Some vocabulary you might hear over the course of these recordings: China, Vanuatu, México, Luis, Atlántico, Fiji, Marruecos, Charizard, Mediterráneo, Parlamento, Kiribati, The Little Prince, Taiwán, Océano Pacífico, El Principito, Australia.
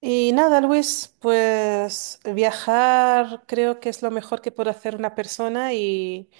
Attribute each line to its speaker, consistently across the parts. Speaker 1: Y nada, Luis, pues viajar creo que es lo mejor que puede hacer una persona y,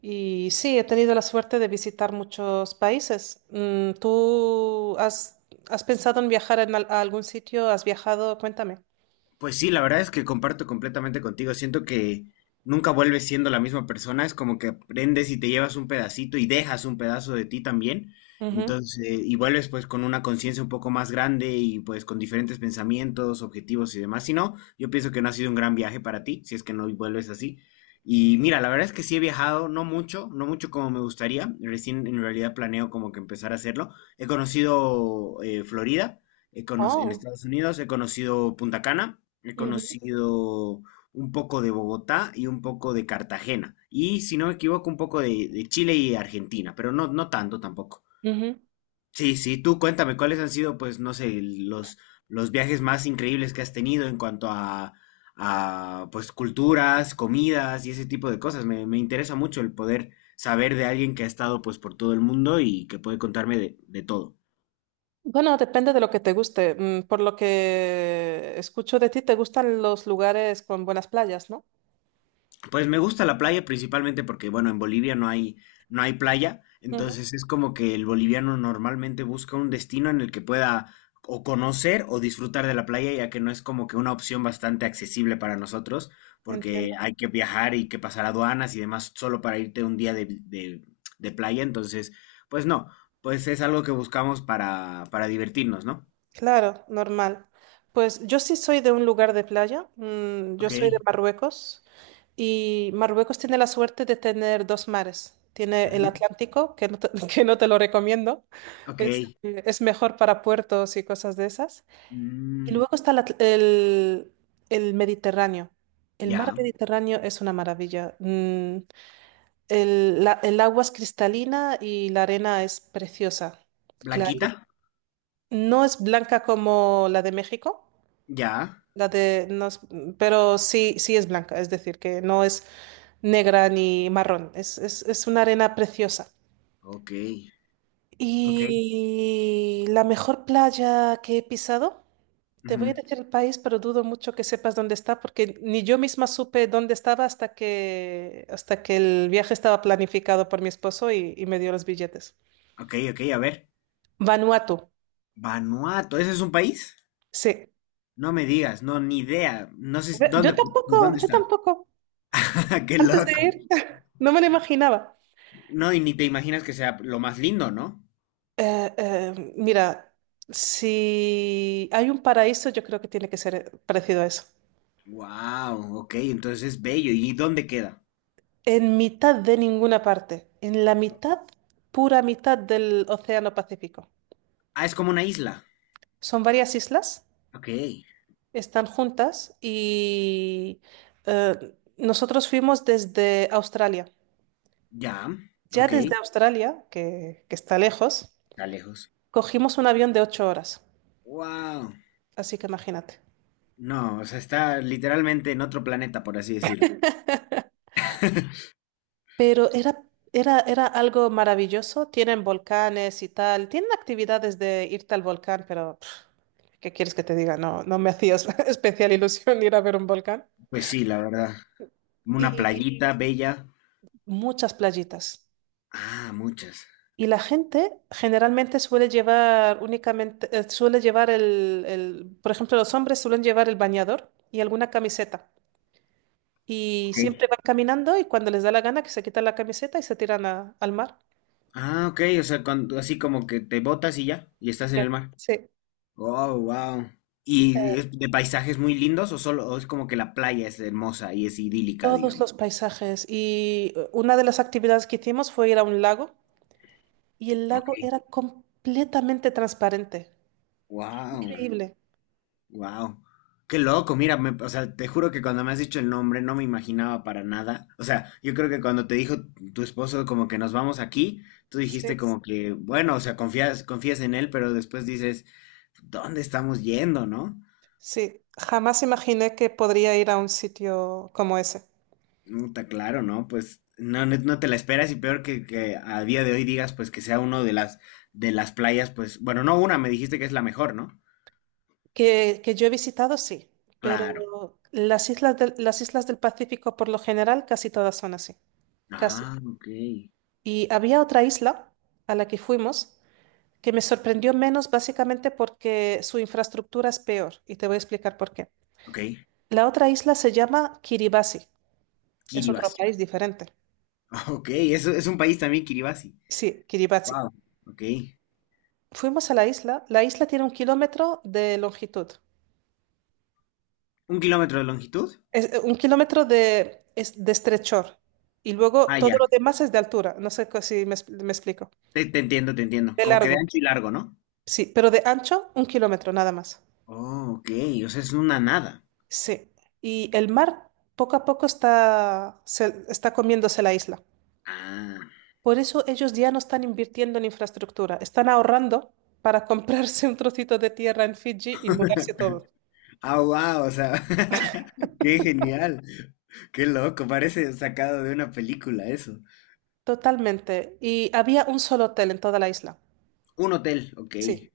Speaker 1: y sí, he tenido la suerte de visitar muchos países. ¿Tú has pensado en viajar a algún sitio? ¿Has viajado? Cuéntame.
Speaker 2: Pues sí, la verdad es que comparto completamente contigo. Siento que nunca vuelves siendo la misma persona. Es como que aprendes y te llevas un pedacito y dejas un pedazo de ti también.
Speaker 1: Ujú.
Speaker 2: Entonces, y vuelves pues con una conciencia un poco más grande y pues con diferentes pensamientos, objetivos y demás. Si no, yo pienso que no ha sido un gran viaje para ti, si es que no vuelves así. Y mira, la verdad es que sí he viajado, no mucho, no mucho como me gustaría. Recién en realidad planeo como que empezar a hacerlo. He conocido Florida. En
Speaker 1: Oh.
Speaker 2: Estados Unidos he conocido Punta Cana, he
Speaker 1: Ujú.
Speaker 2: conocido un poco de Bogotá y un poco de Cartagena. Y si no me equivoco, un poco de Chile y Argentina, pero no, no tanto tampoco.
Speaker 1: Ujú.
Speaker 2: Sí, sí, tú cuéntame cuáles han sido, pues, no sé, los viajes más increíbles que has tenido en cuanto a, pues, culturas, comidas y ese tipo de cosas. Me interesa mucho el poder saber de alguien que ha estado, pues, por todo el mundo y que puede contarme de todo.
Speaker 1: Bueno, depende de lo que te guste. Por lo que escucho de ti, te gustan los lugares con buenas playas, ¿no?
Speaker 2: Pues me gusta la playa principalmente porque, bueno, en Bolivia no hay playa,
Speaker 1: Ujú.
Speaker 2: entonces es como que el boliviano normalmente busca un destino en el que pueda o conocer o disfrutar de la playa, ya que no es como que una opción bastante accesible para nosotros, porque
Speaker 1: Entiendo.
Speaker 2: hay que viajar y que pasar aduanas y demás solo para irte un día de playa, entonces, pues no, pues es algo que buscamos para divertirnos, ¿no?
Speaker 1: Claro, normal. Pues yo sí soy de un lugar de playa, yo
Speaker 2: Ok,
Speaker 1: soy de Marruecos y Marruecos tiene la suerte de tener dos mares. Tiene el
Speaker 2: ujú,
Speaker 1: Atlántico, que no que no te lo recomiendo,
Speaker 2: ok,
Speaker 1: es mejor para puertos y cosas de esas. Y
Speaker 2: mm,
Speaker 1: luego está el el Mediterráneo. El mar
Speaker 2: ya,
Speaker 1: Mediterráneo es una maravilla. El agua es cristalina y la arena es preciosa,
Speaker 2: Blanquita,
Speaker 1: clarita. No es blanca como la de México
Speaker 2: ya,
Speaker 1: la de, no es- pero sí, sí es blanca, es decir, que no es negra ni marrón, es una arena preciosa.
Speaker 2: ok. Ok,
Speaker 1: Y la mejor playa que he pisado, te voy a
Speaker 2: ujú,
Speaker 1: decir el país, pero dudo mucho que sepas dónde está, porque ni yo misma supe dónde estaba hasta que el viaje estaba planificado por mi esposo y me dio los billetes.
Speaker 2: ok, ok, a ver.
Speaker 1: Vanuatu,
Speaker 2: Vanuatu, ¿ese es un país?
Speaker 1: sí.
Speaker 2: No me digas, no, ni idea. No sé
Speaker 1: Yo
Speaker 2: de
Speaker 1: tampoco,
Speaker 2: dónde
Speaker 1: yo
Speaker 2: está.
Speaker 1: tampoco,
Speaker 2: Qué
Speaker 1: antes de
Speaker 2: loco.
Speaker 1: ir, no me lo imaginaba.
Speaker 2: No, y ni te imaginas que sea lo más lindo, ¿no?
Speaker 1: Mira, si hay un paraíso, yo creo que tiene que ser parecido a eso.
Speaker 2: Wow, ok, entonces es bello. ¿Y dónde queda?
Speaker 1: En mitad de ninguna parte, en la mitad, pura mitad del Océano Pacífico.
Speaker 2: Ah, es como una isla.
Speaker 1: Son varias islas,
Speaker 2: Ok,
Speaker 1: están juntas y eh, nosotros fuimos desde Australia.
Speaker 2: ya,
Speaker 1: Ya
Speaker 2: ok,
Speaker 1: desde Australia, que está lejos,
Speaker 2: está lejos.
Speaker 1: cogimos un avión de ocho horas.
Speaker 2: Wow,
Speaker 1: Así que imagínate.
Speaker 2: no, o sea, está literalmente en otro planeta, por así decirlo.
Speaker 1: Pero era algo maravilloso. Tienen volcanes y tal. Tienen actividades de irte al volcán, pero pff, ¿qué quieres que te diga? No, no me hacías especial ilusión ir a ver un volcán.
Speaker 2: Pues sí, la verdad. Una
Speaker 1: Y
Speaker 2: playita bella.
Speaker 1: muchas playitas.
Speaker 2: Ah, muchas.
Speaker 1: Y la gente generalmente suele llevar únicamente, suele llevar por ejemplo, los hombres suelen llevar el bañador y alguna camiseta. Y
Speaker 2: Ok.
Speaker 1: siempre van caminando y cuando les da la gana que se quitan la camiseta y se tiran al mar.
Speaker 2: Ah, ok, o sea, así como que te botas y ya, y estás en
Speaker 1: Ya.
Speaker 2: el mar.
Speaker 1: Sí.
Speaker 2: Oh, wow. ¿Y es de paisajes muy lindos o solo o es como que la playa es hermosa y es idílica,
Speaker 1: Todos
Speaker 2: digamos?
Speaker 1: los paisajes. Y una de las actividades que hicimos fue ir a un lago y el lago
Speaker 2: Ok.
Speaker 1: era completamente transparente.
Speaker 2: Wow,
Speaker 1: Increíble.
Speaker 2: wow. Qué loco, mira, o sea, te juro que cuando me has dicho el nombre no me imaginaba para nada. O sea, yo creo que cuando te dijo tu esposo como que nos vamos aquí, tú
Speaker 1: Sí,
Speaker 2: dijiste como que, bueno, o sea, confías en él, pero después dices, ¿dónde estamos yendo, no?
Speaker 1: sí. Jamás imaginé que podría ir a un sitio como ese.
Speaker 2: Está claro, ¿no? Pues no, no, no te la esperas y peor que a día de hoy digas pues que sea uno de las playas, pues, bueno, no una, me dijiste que es la mejor, ¿no?
Speaker 1: Que yo he visitado, sí, pero
Speaker 2: Claro.
Speaker 1: las islas del Pacífico por lo general casi todas son así. Casi.
Speaker 2: Ah, ok.
Speaker 1: Y había otra isla a la que fuimos que me sorprendió menos básicamente porque su infraestructura es peor y te voy a explicar por qué.
Speaker 2: Ok.
Speaker 1: La otra isla se llama Kiribati. Es otro
Speaker 2: Kiribati.
Speaker 1: país diferente.
Speaker 2: Ok, eso es un país también, Kiribati.
Speaker 1: Sí, Kiribati.
Speaker 2: Wow. Ok.
Speaker 1: Fuimos a la isla. La isla tiene un kilómetro de longitud.
Speaker 2: ¿Un kilómetro de longitud?
Speaker 1: Un kilómetro de estrechor. Y luego
Speaker 2: Ah,
Speaker 1: todo
Speaker 2: ya.
Speaker 1: lo demás es de altura. No sé si me explico.
Speaker 2: Te entiendo, te entiendo.
Speaker 1: De
Speaker 2: Como que de
Speaker 1: largo.
Speaker 2: ancho y largo, ¿no?
Speaker 1: Sí, pero de ancho, un kilómetro nada más.
Speaker 2: Oh, ok. O sea, es una nada.
Speaker 1: Sí. Y el mar poco a poco está comiéndose la isla.
Speaker 2: Ah.
Speaker 1: Por eso ellos ya no están invirtiendo en infraestructura, están ahorrando para comprarse un trocito de tierra en Fiji y mudarse todo.
Speaker 2: Ah, wow, o sea, qué genial, qué loco, parece sacado de una película eso.
Speaker 1: Totalmente. Y había un solo hotel en toda la isla.
Speaker 2: Un hotel, ok,
Speaker 1: Sí.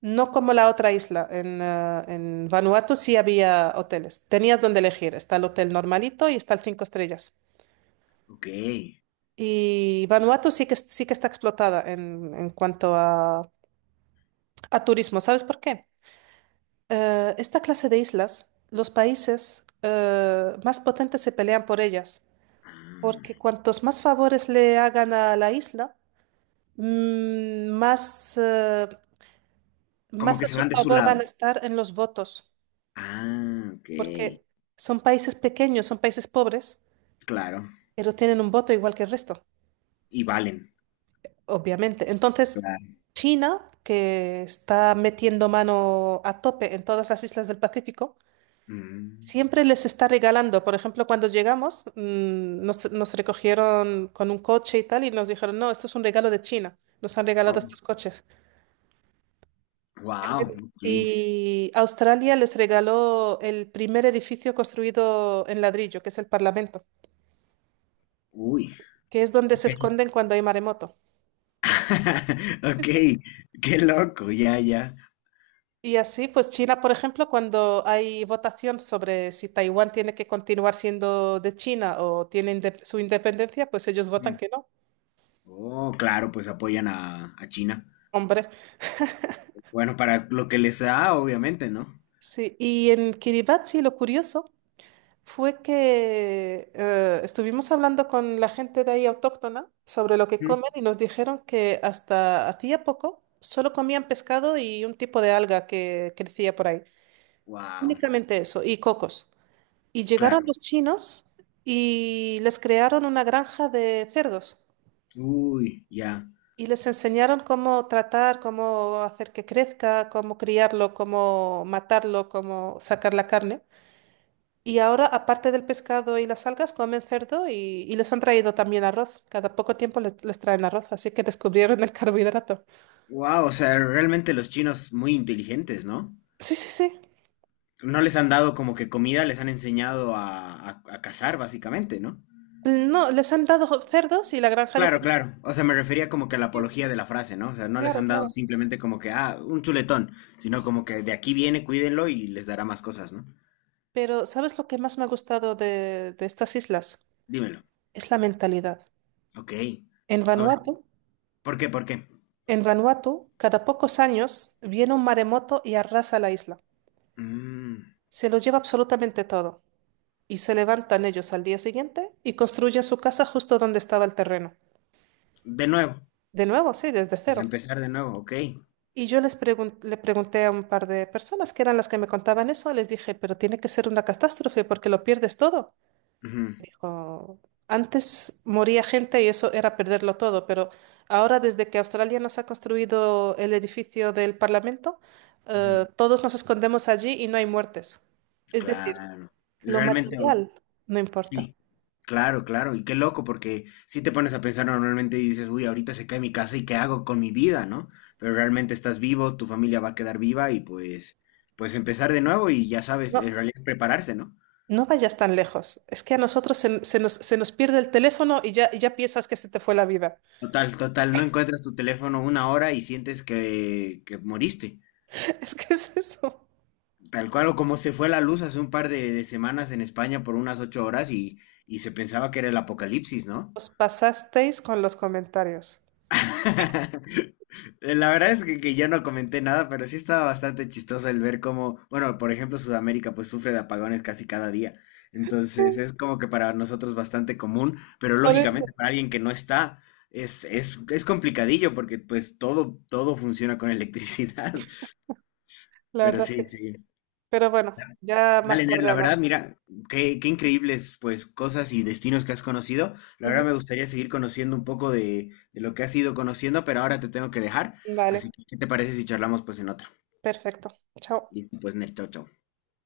Speaker 1: No como la otra isla. En Vanuatu sí había hoteles. Tenías donde elegir. Está el hotel normalito y está el cinco estrellas.
Speaker 2: ok.
Speaker 1: Y Vanuatu sí sí que está explotada en cuanto a turismo. ¿Sabes por qué? Esta clase de islas, los países más potentes se pelean por ellas,
Speaker 2: Ah,
Speaker 1: porque cuantos más favores le hagan a la isla, mm, más, eh,
Speaker 2: como
Speaker 1: más
Speaker 2: que
Speaker 1: a
Speaker 2: se
Speaker 1: su
Speaker 2: van de su
Speaker 1: favor van a
Speaker 2: lado.
Speaker 1: estar en los votos,
Speaker 2: Ah, ok,
Speaker 1: porque son países pequeños, son países pobres,
Speaker 2: claro,
Speaker 1: pero tienen un voto igual que el resto,
Speaker 2: y valen,
Speaker 1: obviamente. Entonces,
Speaker 2: claro.
Speaker 1: China, que está metiendo mano a tope en todas las islas del Pacífico,
Speaker 2: Mm.
Speaker 1: siempre les está regalando. Por ejemplo, cuando llegamos, nos recogieron con un coche y tal, y nos dijeron, no, esto es un regalo de China. Nos han regalado
Speaker 2: Oh,
Speaker 1: estos coches.
Speaker 2: wow, ok,
Speaker 1: Y Australia les regaló el primer edificio construido en ladrillo, que es el Parlamento,
Speaker 2: uy,
Speaker 1: que es donde se
Speaker 2: ok,
Speaker 1: esconden cuando hay maremoto.
Speaker 2: ok,
Speaker 1: Sí, sí.
Speaker 2: qué loco, ya, ya.
Speaker 1: Y así, pues China, por ejemplo, cuando hay votación sobre si Taiwán tiene que continuar siendo de China o tiene su independencia, pues ellos votan
Speaker 2: Mm.
Speaker 1: que no.
Speaker 2: Oh, claro, pues apoyan a China.
Speaker 1: Hombre.
Speaker 2: Bueno, para lo que les da, obviamente, ¿no?
Speaker 1: Sí, y en Kiribati lo curioso fue que estuvimos hablando con la gente de ahí autóctona sobre lo que comen y nos dijeron que hasta hacía poco solo comían pescado y un tipo de alga que crecía por ahí.
Speaker 2: Wow,
Speaker 1: Únicamente eso, y cocos. Y llegaron
Speaker 2: claro.
Speaker 1: los chinos y les crearon una granja de cerdos
Speaker 2: Uy, ya.
Speaker 1: y les enseñaron cómo tratar, cómo hacer que crezca, cómo criarlo, cómo matarlo, cómo sacar la carne. Y ahora, aparte del pescado y las algas, comen cerdo y les han traído también arroz. Cada poco tiempo les traen arroz, así que descubrieron el carbohidrato.
Speaker 2: Wow, o sea, realmente los chinos muy inteligentes, ¿no?
Speaker 1: Sí, sí, sí.
Speaker 2: No les han dado como que comida, les han enseñado a cazar, básicamente, ¿no?
Speaker 1: No, les han dado cerdos y la granja de
Speaker 2: Claro,
Speaker 1: cerdos.
Speaker 2: claro. O sea, me refería como que a la
Speaker 1: Sí,
Speaker 2: apología de la frase, ¿no? O sea, no les
Speaker 1: claro,
Speaker 2: han dado
Speaker 1: claro.
Speaker 2: simplemente como que, ah, un chuletón, sino
Speaker 1: Sí.
Speaker 2: como que de aquí viene, cuídenlo y les dará más cosas, ¿no?
Speaker 1: Pero ¿sabes lo que más me ha gustado de estas islas?
Speaker 2: Dímelo.
Speaker 1: Es la mentalidad.
Speaker 2: Ok.
Speaker 1: En
Speaker 2: A ver,
Speaker 1: Vanuatu,
Speaker 2: ¿por qué? ¿Por qué?
Speaker 1: en Vanuatu, cada pocos años viene un maremoto y arrasa la isla.
Speaker 2: Mm,
Speaker 1: Se lo lleva absolutamente todo. Y se levantan ellos al día siguiente y construyen su casa justo donde estaba el terreno.
Speaker 2: de nuevo.
Speaker 1: De nuevo, sí, desde
Speaker 2: Pues
Speaker 1: cero.
Speaker 2: empezar de nuevo, ok.
Speaker 1: Y yo les le pregunté a un par de personas que eran las que me contaban eso, les dije, pero tiene que ser una catástrofe porque lo pierdes todo.
Speaker 2: Ujú,
Speaker 1: Dijo, antes moría gente y eso era perderlo todo, pero ahora desde que Australia nos ha construido el edificio del Parlamento,
Speaker 2: ujú.
Speaker 1: todos nos escondemos allí y no hay muertes. Es decir,
Speaker 2: Claro.
Speaker 1: lo
Speaker 2: Realmente,
Speaker 1: material no importa.
Speaker 2: sí, claro, claro, y qué loco, porque si te pones a pensar normalmente y dices, uy, ahorita se cae mi casa y qué hago con mi vida, ¿no? Pero realmente estás vivo, tu familia va a quedar viva y pues empezar de nuevo y ya sabes, en
Speaker 1: No,
Speaker 2: realidad prepararse, ¿no?
Speaker 1: no vayas tan lejos. Es que a nosotros se nos pierde el teléfono y ya piensas que se te fue la vida.
Speaker 2: Total, total, no encuentras tu teléfono una hora y sientes que moriste.
Speaker 1: Es que es eso.
Speaker 2: Tal cual o como se fue la luz hace un par de semanas en España por unas 8 horas y se pensaba que era el apocalipsis, ¿no?
Speaker 1: Os pasasteis con los comentarios.
Speaker 2: La verdad es que yo no comenté nada, pero sí estaba bastante chistoso el ver cómo, bueno, por ejemplo, Sudamérica pues sufre de apagones casi cada día. Entonces
Speaker 1: Sí,
Speaker 2: es como que para nosotros bastante común, pero
Speaker 1: por eso,
Speaker 2: lógicamente para alguien que no está es complicadillo porque pues todo, todo funciona con electricidad.
Speaker 1: la
Speaker 2: Pero
Speaker 1: verdad que...
Speaker 2: sí, sí.
Speaker 1: Pero bueno, ya
Speaker 2: Vale,
Speaker 1: más
Speaker 2: Ner,
Speaker 1: tarde
Speaker 2: la verdad,
Speaker 1: hablamos.
Speaker 2: mira, qué increíbles pues cosas y destinos que has conocido. La verdad
Speaker 1: Ujú.
Speaker 2: me gustaría seguir conociendo un poco de lo que has ido conociendo, pero ahora te tengo que dejar. Así
Speaker 1: Vale,
Speaker 2: que, ¿qué te parece si charlamos pues en otro?
Speaker 1: perfecto. Chao.
Speaker 2: Listo, pues Ner, chao, chao.